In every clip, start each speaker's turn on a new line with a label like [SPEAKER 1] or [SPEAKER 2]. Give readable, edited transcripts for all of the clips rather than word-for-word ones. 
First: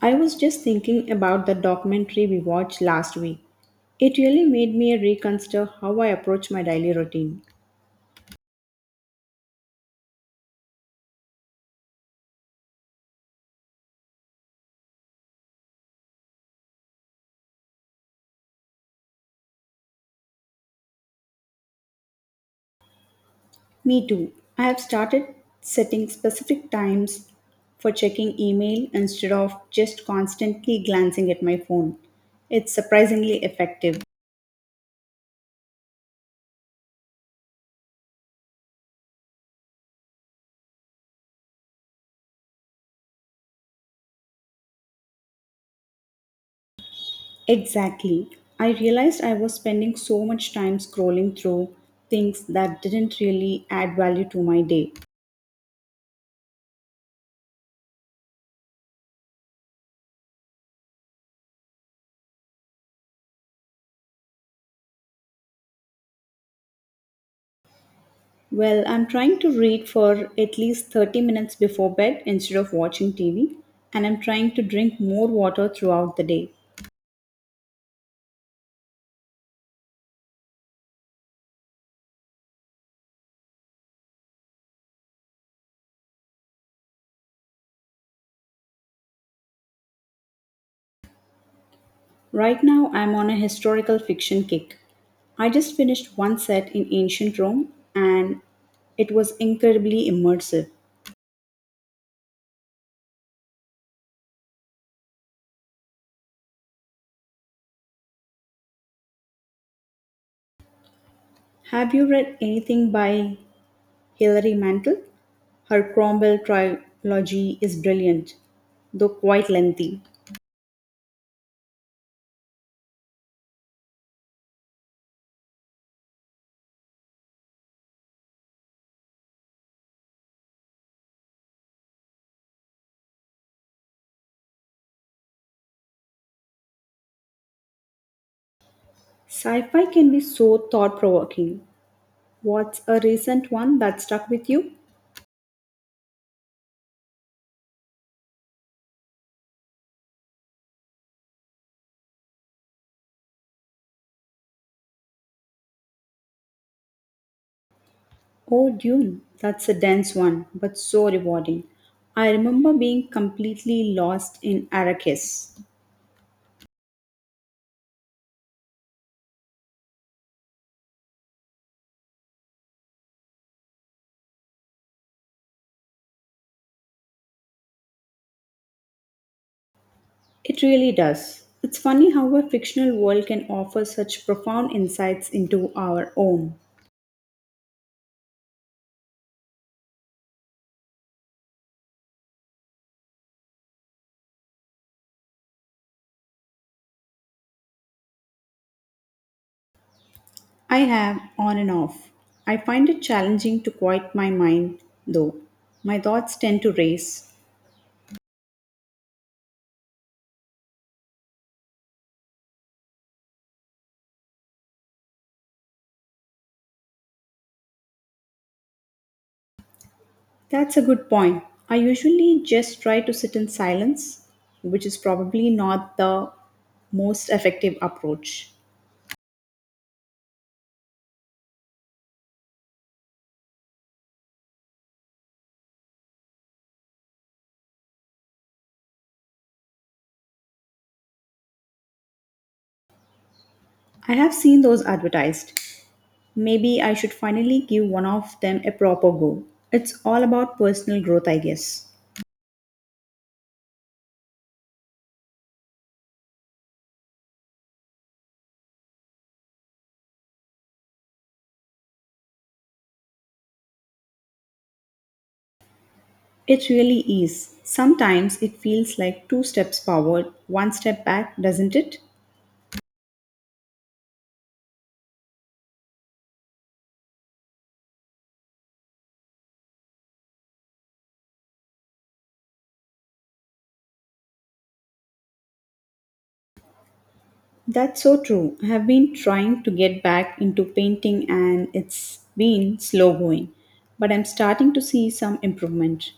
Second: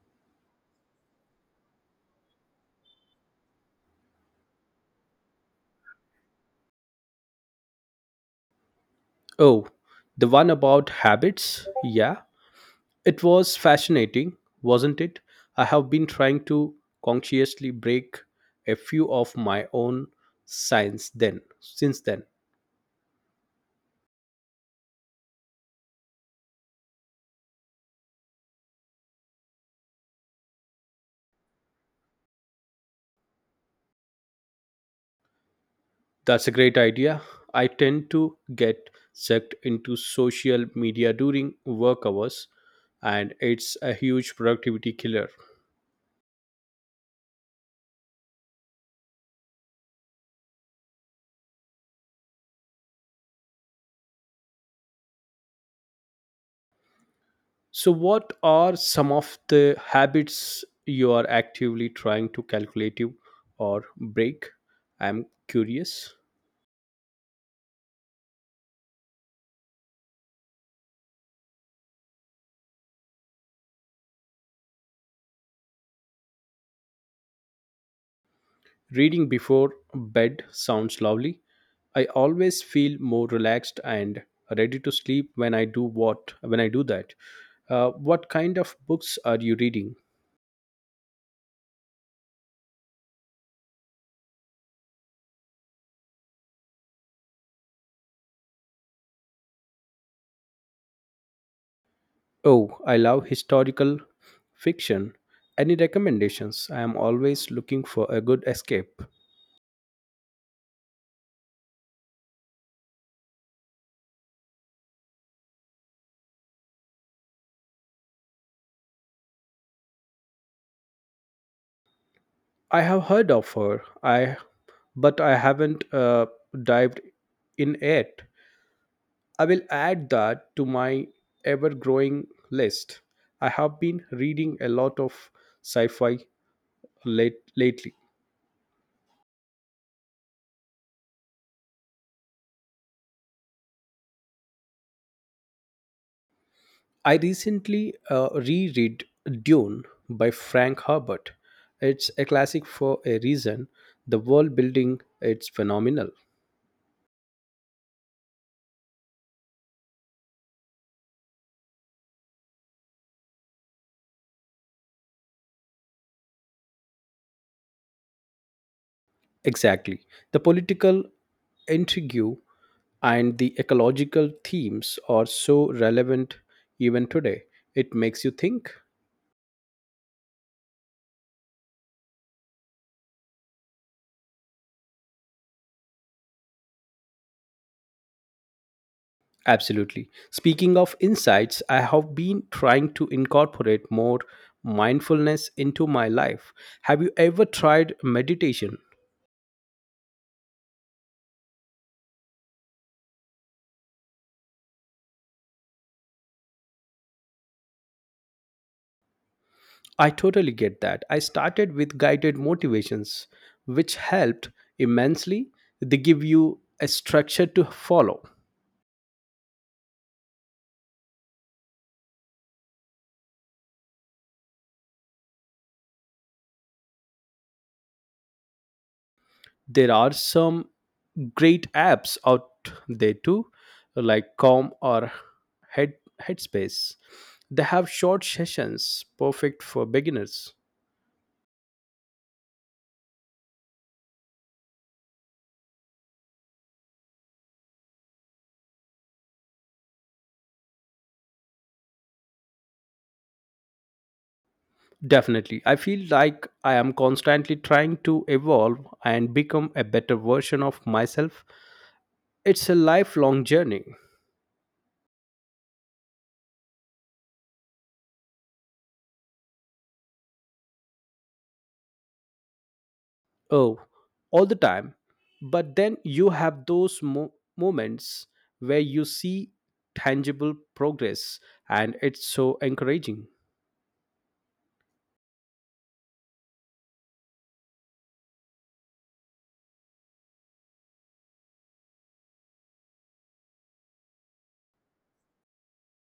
[SPEAKER 1] I was just thinking about the documentary we watched last week. It really made me reconsider how I approach my daily routine.
[SPEAKER 2] Oh, the one about habits? Yeah, it was fascinating, wasn't it? I have been trying to consciously break a few of my own signs then since then.
[SPEAKER 1] Me too. I have started setting specific times for checking email instead of just constantly glancing at my phone. It's surprisingly effective.
[SPEAKER 2] That's a great idea. I tend to get sucked into social media during work hours and it's a huge productivity killer.
[SPEAKER 1] Exactly. I realized I was spending so much time scrolling through things that didn't really add value to my day.
[SPEAKER 2] So, what are some of the habits you are actively trying to calculate you or break? I'm curious.
[SPEAKER 1] Well, I'm trying to read for at least 30 minutes before bed instead of watching TV, and I'm trying to drink more water throughout the day.
[SPEAKER 2] Reading before bed sounds lovely. I always feel more relaxed and ready to sleep when I do what when I do that. What kind of books are you reading?
[SPEAKER 1] Right now, I'm on a historical fiction kick. I just finished one set in ancient Rome, and it was incredibly immersive.
[SPEAKER 2] Oh, I love historical fiction. Any recommendations? I am always looking for a good escape.
[SPEAKER 1] Have you read anything by Hilary Mantel? Her Cromwell trilogy is brilliant, though quite lengthy.
[SPEAKER 2] I have heard of her. I but I haven't dived in yet. I will add that to my ever growing list. I have been reading a lot of sci fi lately.
[SPEAKER 1] Sci fi can be so thought provoking. What's a recent one that stuck with you?
[SPEAKER 2] I recently reread Dune by Frank Herbert. It's a classic for a reason. The world building it's phenomenal.
[SPEAKER 1] Oh, Dune. That's a dense one, but so rewarding. I remember being completely lost in Arrakis.
[SPEAKER 2] Exactly. The political intrigue and the ecological themes are so relevant even today. It makes you think.
[SPEAKER 1] It really does. It's funny how a fictional world can offer such profound insights into our own.
[SPEAKER 2] Absolutely. Speaking of insights, I have been trying to incorporate more mindfulness into my life. Have you ever tried meditation?
[SPEAKER 1] I have on and off. I find it challenging to quiet my mind, though. My thoughts tend to race.
[SPEAKER 2] I totally get that. I started with guided motivations, which helped immensely. They give you a structure to follow.
[SPEAKER 1] That's a good point. I usually just try to sit in silence, which is probably not the most effective approach.
[SPEAKER 2] There are some great apps out there too, like Calm or Head Headspace. They have short sessions, perfect for beginners.
[SPEAKER 1] I have seen those advertised. Maybe I should finally give one of them a proper go. It's all about personal growth, I guess.
[SPEAKER 2] Definitely. I feel like I am constantly trying to evolve and become a better version of myself. It's a lifelong journey.
[SPEAKER 1] It really is. Sometimes it feels like two steps forward, one step back, doesn't it?
[SPEAKER 2] Oh, all the time. But then you have those moments where you see tangible progress, and it's so encouraging.
[SPEAKER 1] That's so true. I have been trying to get back into painting and it's been slow going, but I'm starting to see some improvement.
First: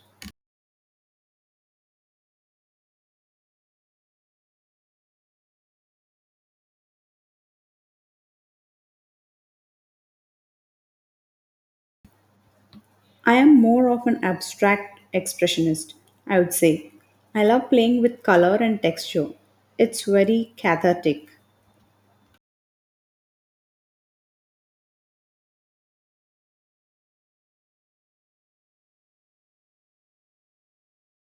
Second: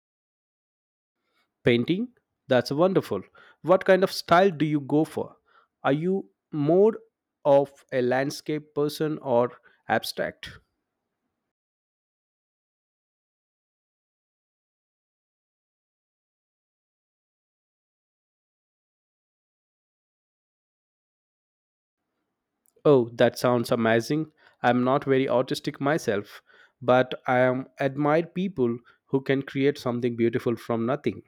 [SPEAKER 2] Painting? That's wonderful. What kind of style do you go for? Are you more of a landscape person or abstract?
[SPEAKER 1] I am more of an abstract expressionist, I would say. I love playing with color and texture. It's very cathartic.
[SPEAKER 2] Oh, that sounds amazing. I'm not very artistic myself, but I am admire people who can create something beautiful from nothing.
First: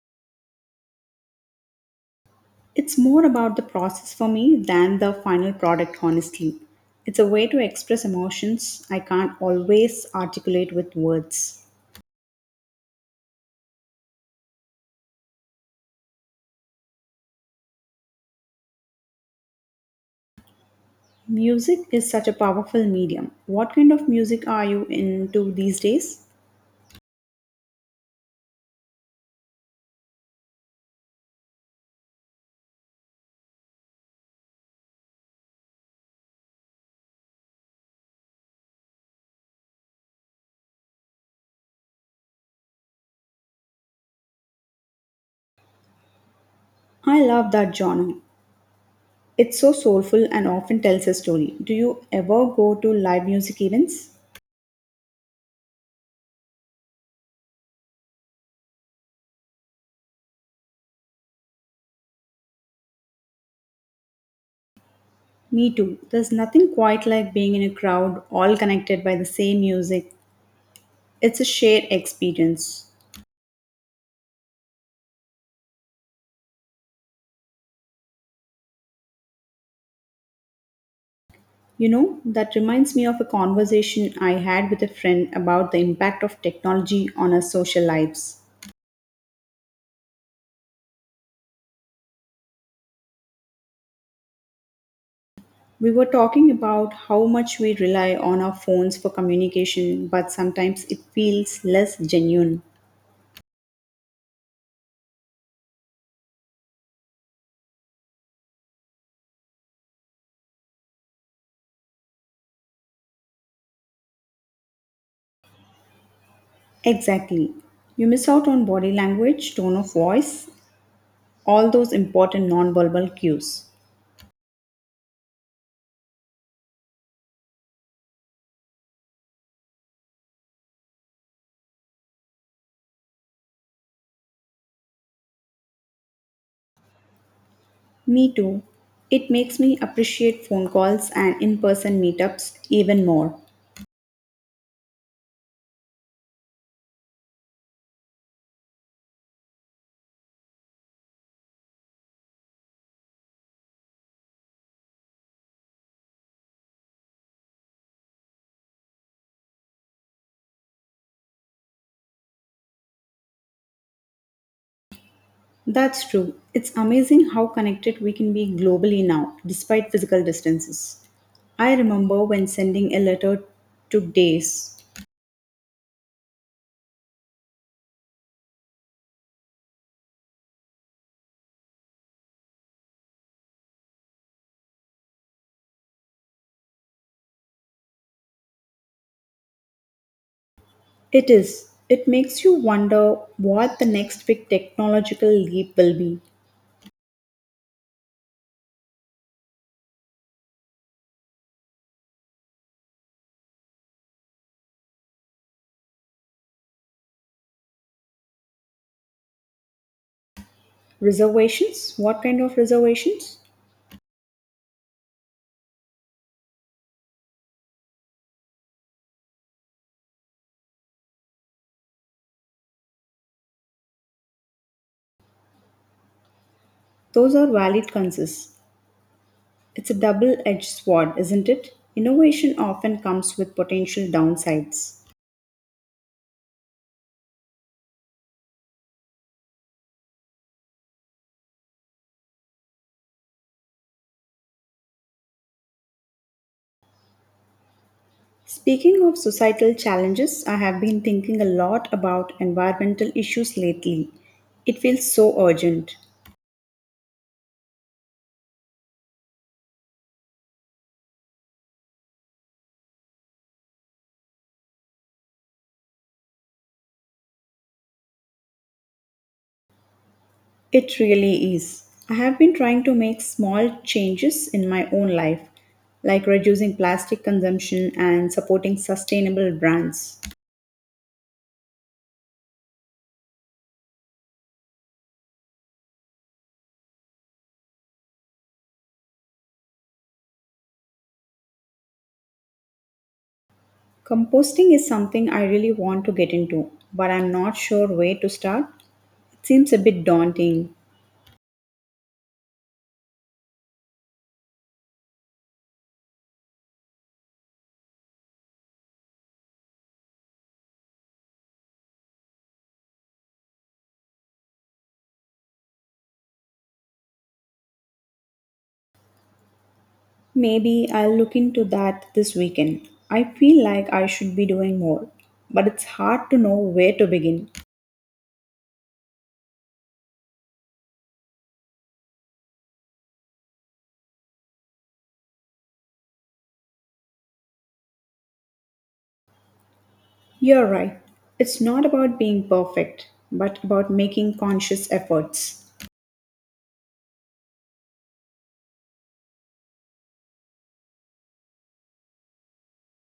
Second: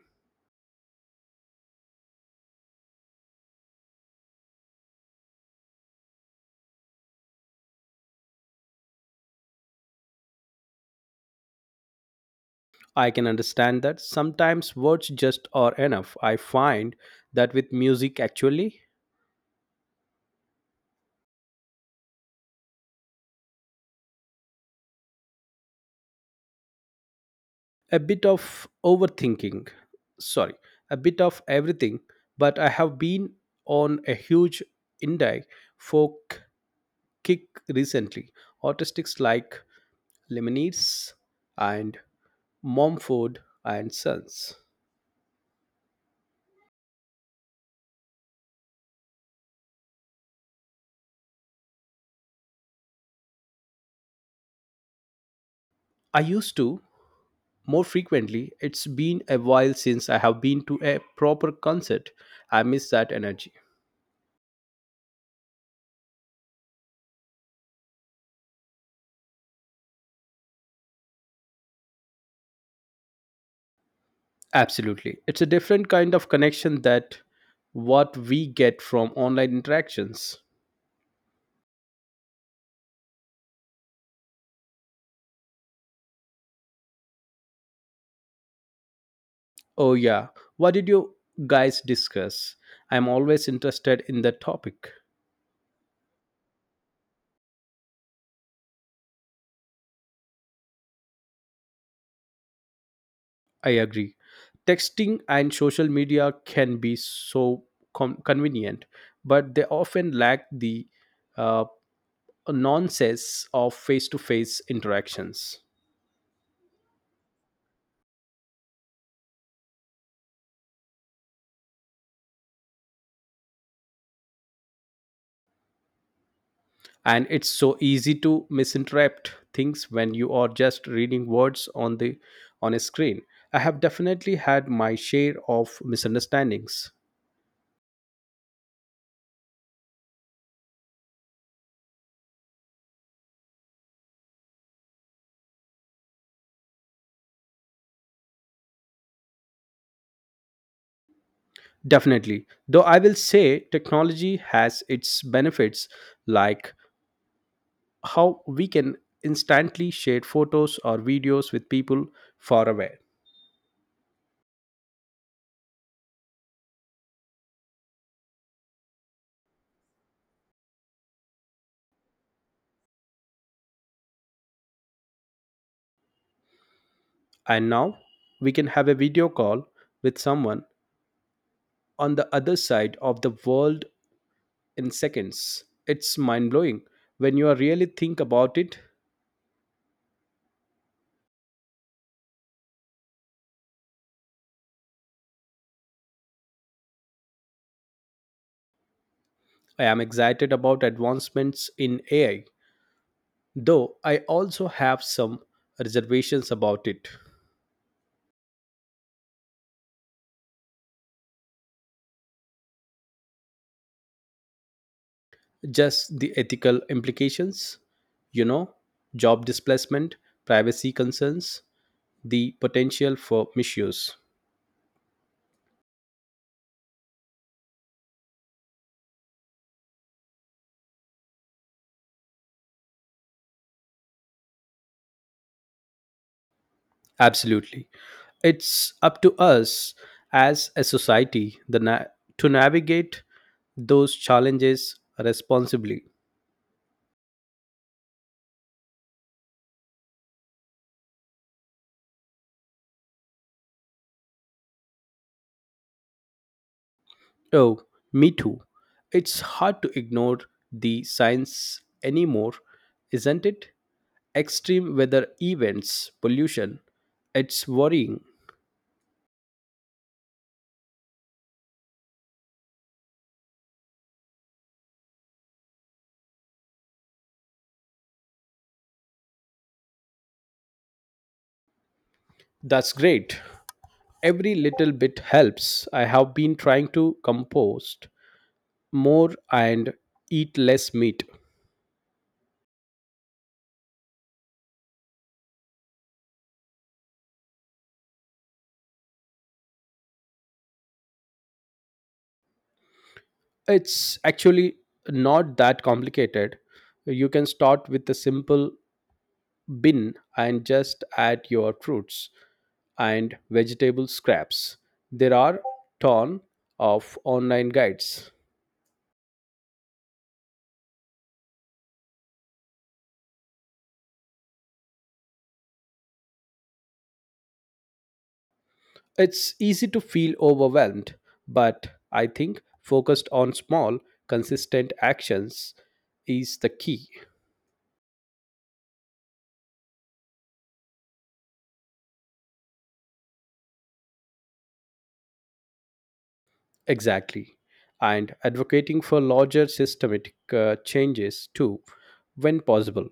[SPEAKER 1] It's more about the process for me than the final product, honestly. It's a way to express emotions I can't always articulate with words.
[SPEAKER 2] I can understand that sometimes words just are enough. I find that with music actually
[SPEAKER 1] Music is such a powerful medium. What kind of music are you into these days?
[SPEAKER 2] a bit of overthinking, sorry, a bit of everything, but I have been on a huge indie folk kick recently, artists like lemonades and momford and sons.
[SPEAKER 1] I love that genre. It's so soulful and often tells a story. Do you ever go to live music events?
[SPEAKER 2] I used to more frequently. It's been a while since I have been to a proper concert. I miss that energy.
[SPEAKER 1] Me too. There's nothing quite like being in a crowd all connected by the same music. It's a shared experience.
[SPEAKER 2] Absolutely, it's a different kind of connection that what we get from online interactions.
[SPEAKER 1] You know, that reminds me of a conversation I had with a friend about the impact of technology on our social lives.
[SPEAKER 2] Oh, yeah. What did you guys discuss? I'm always interested in the topic.
[SPEAKER 1] We were talking about how much we rely on our phones for communication, but sometimes it feels less genuine.
[SPEAKER 2] I agree. Texting and social media can be so convenient, but they often lack the uh, nonsense of face to face interactions.
[SPEAKER 1] Exactly. You miss out on body language, tone of voice, all those important nonverbal cues.
[SPEAKER 2] And it's so easy to misinterpret things when you are just reading words on the on a screen. I have definitely had my share of misunderstandings.
[SPEAKER 1] Me too. It makes me appreciate phone calls and in person meetups even more.
[SPEAKER 2] Definitely. Though I will say technology has its benefits, like how we can instantly share photos or videos with people far away.
[SPEAKER 1] That's true. It's amazing how connected we can be globally now, despite physical distances. I remember when sending a letter took days.
[SPEAKER 2] And now we can have a video call with someone on the other side of the world in seconds. It's mind blowing. When you really think about it,
[SPEAKER 1] It is. It makes you wonder what the next big technological leap will be.
[SPEAKER 2] I am excited about advancements in AI, though I also have some reservations about it.
[SPEAKER 1] Reservations? What kind of reservations?
[SPEAKER 2] Just the ethical implications, you know, job displacement, privacy concerns, the potential for misuse.
[SPEAKER 1] Those are valid concerns. It's a double edged sword, isn't it? Innovation often comes with potential downsides.
[SPEAKER 2] Absolutely. It's up to us as a society to navigate those challenges responsibly.
[SPEAKER 1] Speaking of societal challenges, I have been thinking a lot about environmental issues lately. It feels so urgent.
[SPEAKER 2] Oh, me too. It's hard to ignore the science anymore, isn't it? Extreme weather events, pollution, it's worrying.
[SPEAKER 1] It really is. I have been trying to make small changes in my own life, like reducing plastic consumption and supporting sustainable brands.
[SPEAKER 2] That's great. Every little bit helps. I have been trying to compost more and eat less meat.
[SPEAKER 1] Composting is something I really want to get into, but I'm not sure where to start. It seems a bit daunting.
[SPEAKER 2] It's actually not that complicated. You can start with a simple bin and just add your fruits and vegetable scraps. There are ton of online guides.
[SPEAKER 1] Maybe I'll look into that this weekend. I feel like I should be doing more, but it's hard to know where to begin.
[SPEAKER 2] It's easy to feel overwhelmed, but I think focused on small, consistent actions is the key.
[SPEAKER 1] You're right. It's not about being perfect, but about making conscious efforts.
[SPEAKER 2] Exactly. And advocating for larger systematic changes too, when possible.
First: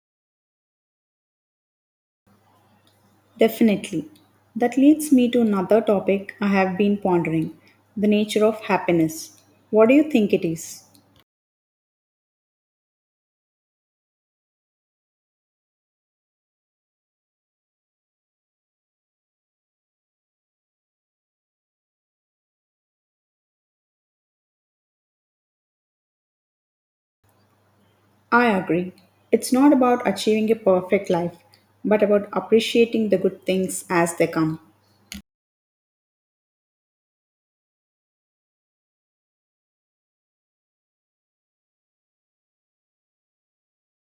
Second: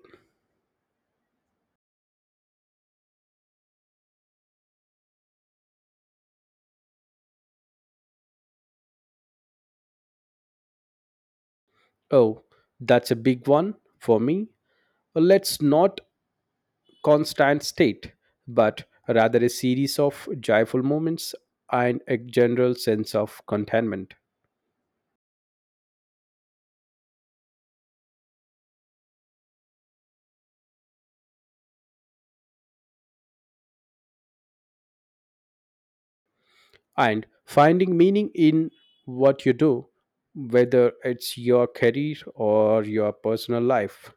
[SPEAKER 1] Definitely. That leads me to another topic I have been pondering, the nature of happiness. What do you think it is?
[SPEAKER 2] Oh, that's a big one for me. Let's not constant state, but rather a series of joyful moments and a general sense of contentment.
[SPEAKER 1] I agree. It's not about achieving a perfect life, but about appreciating the good things as they come.
[SPEAKER 2] And finding meaning in what you do, whether it's your career or your personal life.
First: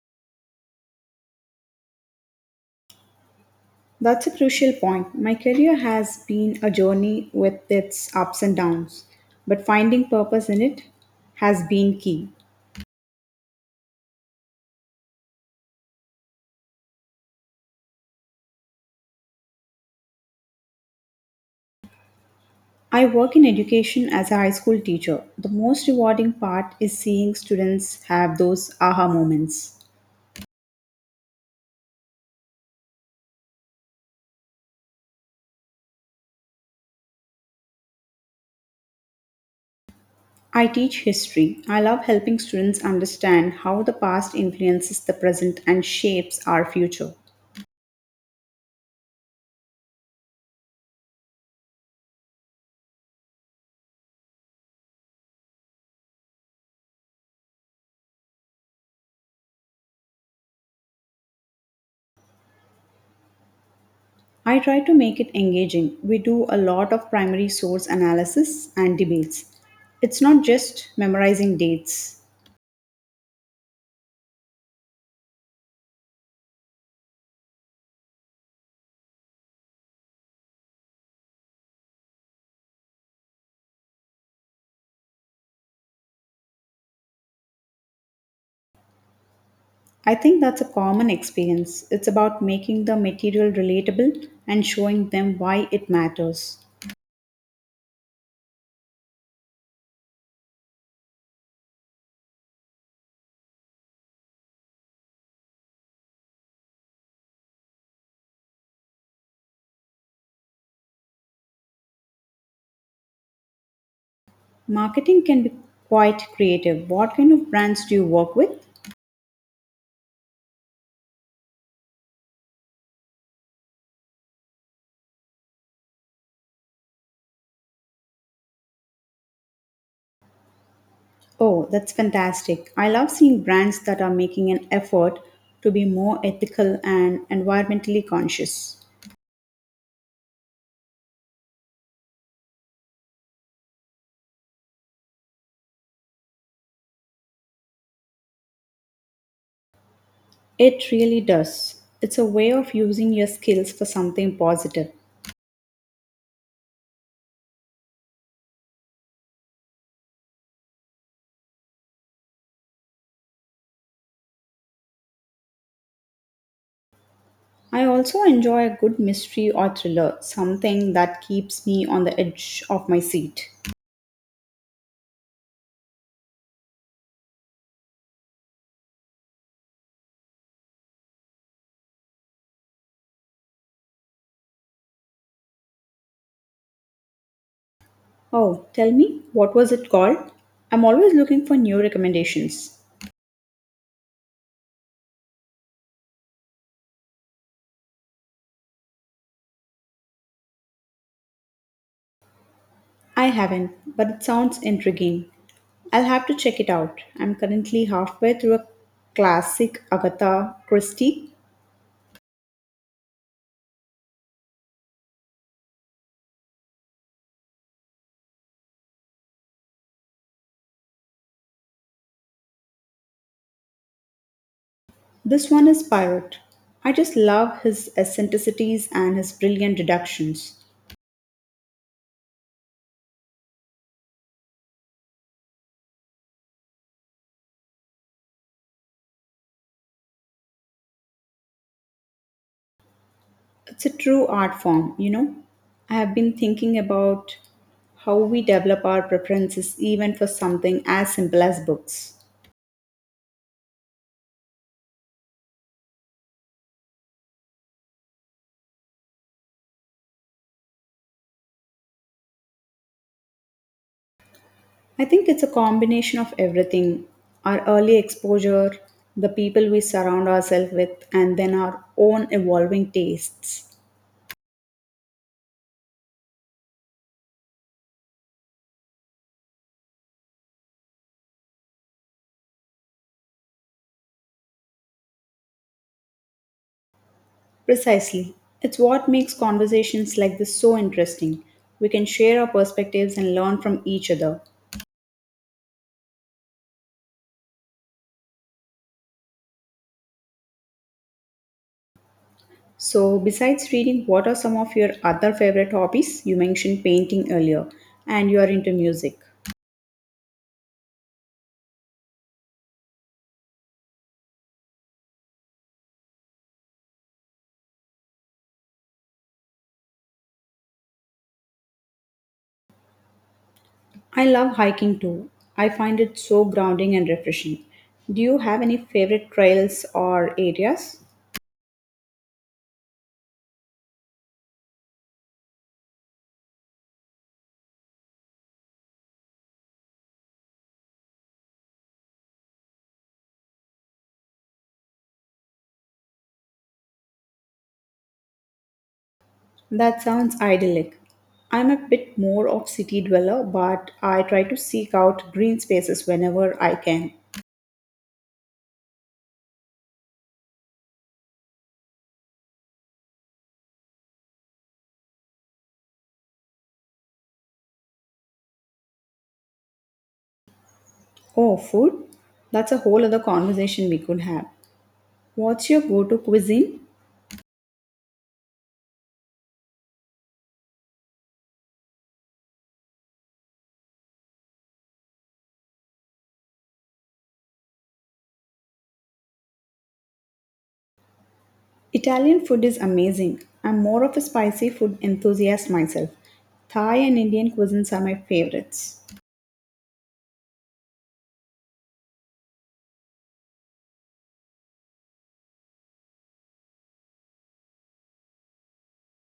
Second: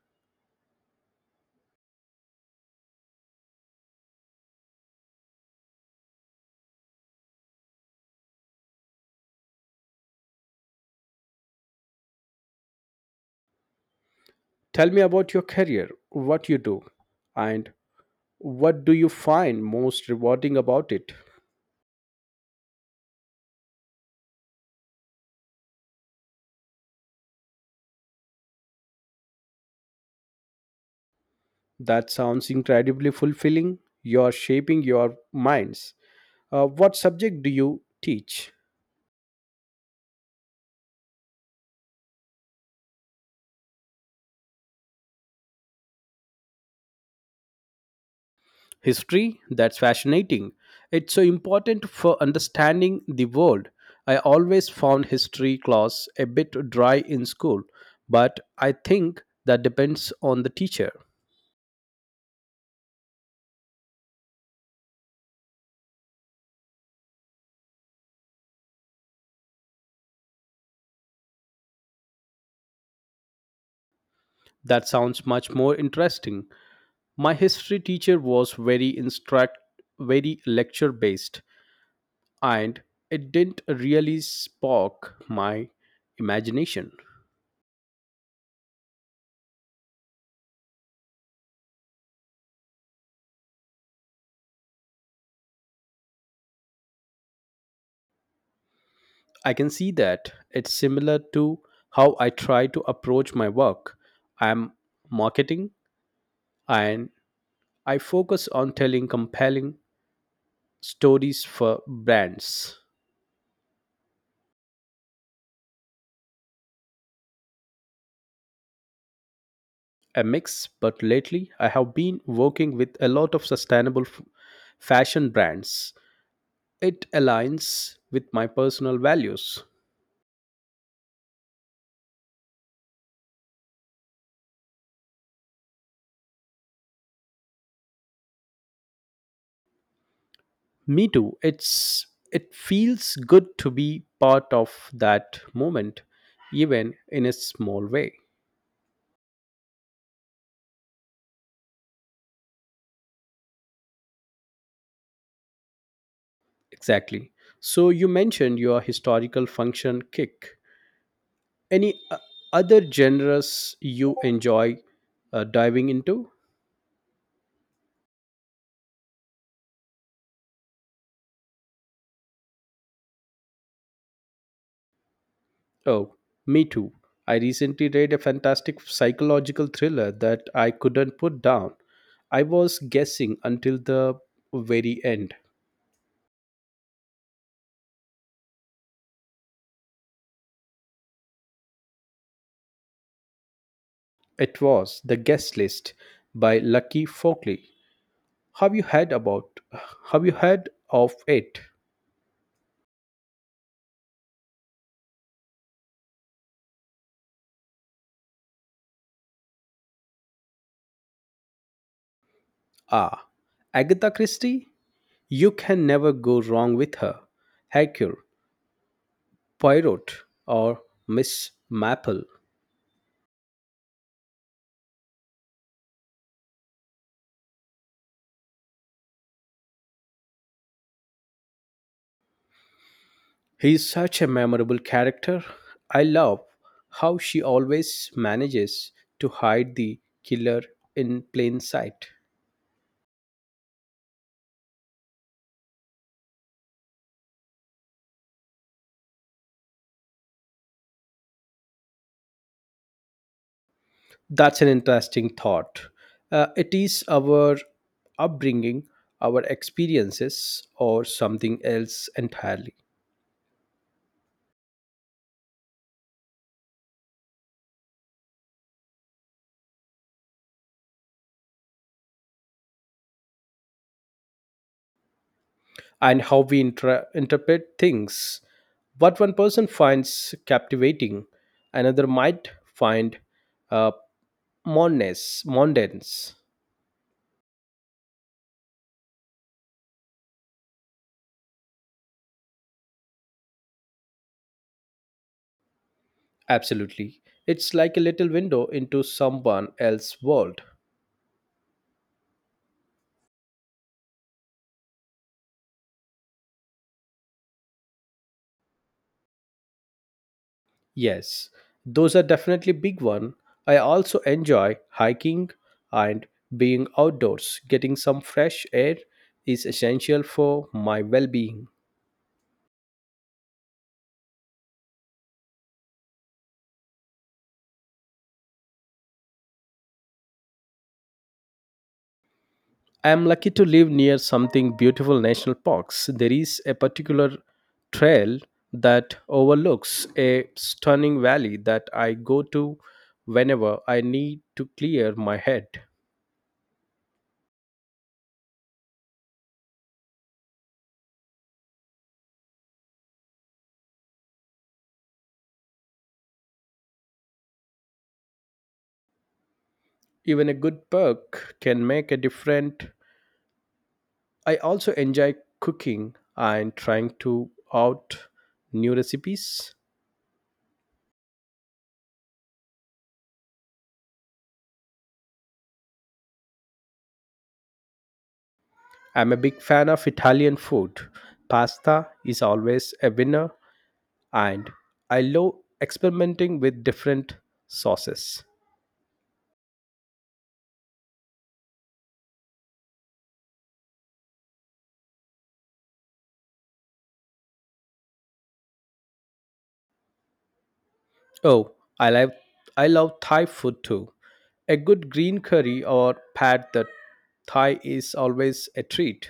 [SPEAKER 1] That's a crucial point. My career has been a journey with its ups and downs, but finding purpose in it has been key.
[SPEAKER 2] Tell me about your career, what you do, and what do you find most rewarding about it?
[SPEAKER 1] I work in education as a high school teacher. The most rewarding part is seeing students have those aha moments.
[SPEAKER 2] That sounds incredibly fulfilling. You are shaping your minds. What subject do you teach?
[SPEAKER 1] I teach history. I love helping students understand how the past influences the present and shapes our future.
[SPEAKER 2] History? That's fascinating. It's so important for understanding the world. I always found history class a bit dry in school, but I think that depends on the teacher.
[SPEAKER 1] I try to make it engaging. We do a lot of primary source analysis and debates. It's not just memorizing dates.
[SPEAKER 2] That sounds much more interesting. My history teacher was very instruct very lecture based, and it didn't really spark my imagination.
[SPEAKER 1] I think that's a common experience. It's about making the material relatable and showing them why it matters.
[SPEAKER 2] I can see that it's similar to how I try to approach my work. I'm marketing and I focus on telling compelling stories for brands.
[SPEAKER 1] Marketing can be quite creative. What kind of brands do you work with?
[SPEAKER 2] A mix, but lately I have been working with a lot of sustainable fashion brands. It aligns with my personal values.
[SPEAKER 1] Oh, that's fantastic. I love seeing brands that are making an effort to be more ethical and environmentally conscious.
[SPEAKER 2] Me too. It feels good to be part of that moment, even in a small way.
[SPEAKER 1] It really does. It's a way of using your skills for something positive.
[SPEAKER 2] Exactly. So you mentioned your historical function kick. Any other genres you enjoy diving into?
[SPEAKER 1] I also enjoy a good mystery or thriller, something that keeps me on the edge of my seat.
[SPEAKER 2] Oh, me too. I recently read a fantastic psychological thriller that I couldn't put down. I was guessing until the very end.
[SPEAKER 1] Oh, tell me, what was it called? I'm always looking for new recommendations.
[SPEAKER 2] It was The Guest List by Lucky Folkley. Have you heard about, have you heard of it?
[SPEAKER 1] I haven't, but it sounds intriguing. I'll have to check it out. I'm currently halfway through a classic Agatha Christie.
[SPEAKER 2] Ah, Agatha Christie? You can never go wrong with her. Hercule, Poirot, or Miss Maple.
[SPEAKER 1] This one is Pirate. I just love his eccentricities and his brilliant deductions.
[SPEAKER 2] He's such a memorable character. I love how she always manages to hide the killer in plain sight.
[SPEAKER 1] It's a true art form, you know. I have been thinking about how we develop our preferences even for something as simple as books.
[SPEAKER 2] That's an interesting thought. It is our upbringing, our experiences, or something else entirely?
[SPEAKER 1] I think it's a combination of everything, our early exposure, the people we surround ourselves with, and then our own evolving tastes.
[SPEAKER 2] And how we interpret things. What one person finds captivating, another might find uh, monotonous. Mondanes.
[SPEAKER 1] Precisely. It's what makes conversations like this so interesting. We can share our perspectives and learn from each other.
[SPEAKER 2] Absolutely. It's like a little window into someone else's world.
[SPEAKER 1] So, besides reading, what are some of your other favorite hobbies? You mentioned painting earlier, and you are into music.
[SPEAKER 2] Yes, those are definitely big one. I also enjoy hiking and being outdoors. Getting some fresh air is essential for my well-being.
[SPEAKER 1] I love hiking too. I find it so grounding and refreshing. Do you have any favorite trails or areas?
[SPEAKER 2] I'm lucky to live near something beautiful national parks. There is a particular trail that overlooks a stunning valley that I go to whenever I need to clear my head.
[SPEAKER 1] That sounds idyllic. I'm a bit more of city dweller, but I try to seek out green spaces whenever I can.
[SPEAKER 2] Even a good perk can make a difference. I also enjoy cooking and trying to out new recipes.
[SPEAKER 1] Oh, food? That's a whole other conversation we could have. What's your go-to cuisine?
[SPEAKER 2] I'm a big fan of Italian food. Pasta is always a winner and I love experimenting with different sauces.
[SPEAKER 1] Italian food is amazing. I'm more of a spicy food enthusiast myself. Thai and Indian cuisines are my favorites.
[SPEAKER 2] Oh, I love I love Thai food too. A good green curry or pad that Thai is always a treat.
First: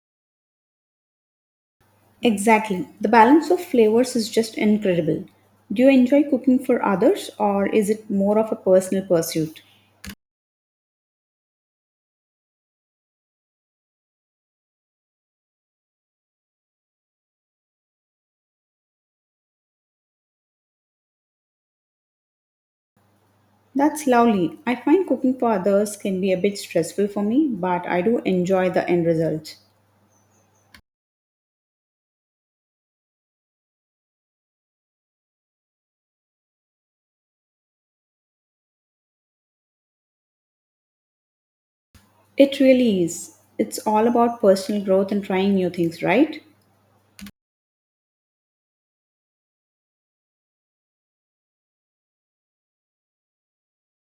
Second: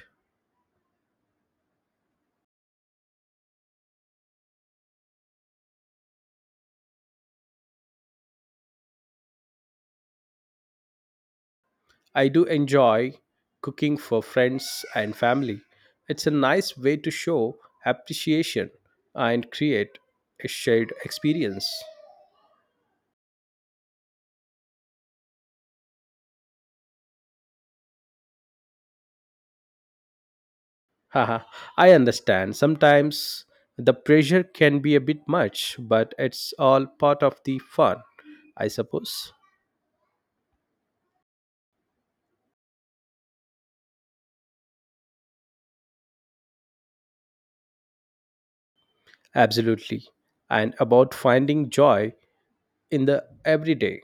[SPEAKER 1] Exactly. The balance of flavors is just incredible. Do you enjoy cooking for others or is it more of a personal pursuit?
[SPEAKER 2] I do enjoy cooking for friends and family. It's a nice way to show appreciation and create a shared experience.
[SPEAKER 1] That's lovely. I find cooking for others can be a bit stressful for me, but I do enjoy the end result.
[SPEAKER 2] Haha, I understand. Sometimes the pressure can be a bit much, but it's all part of the fun, I suppose.
[SPEAKER 1] It really is. It's all about personal growth and trying new things, right?
[SPEAKER 2] Absolutely. And about finding joy in the everyday.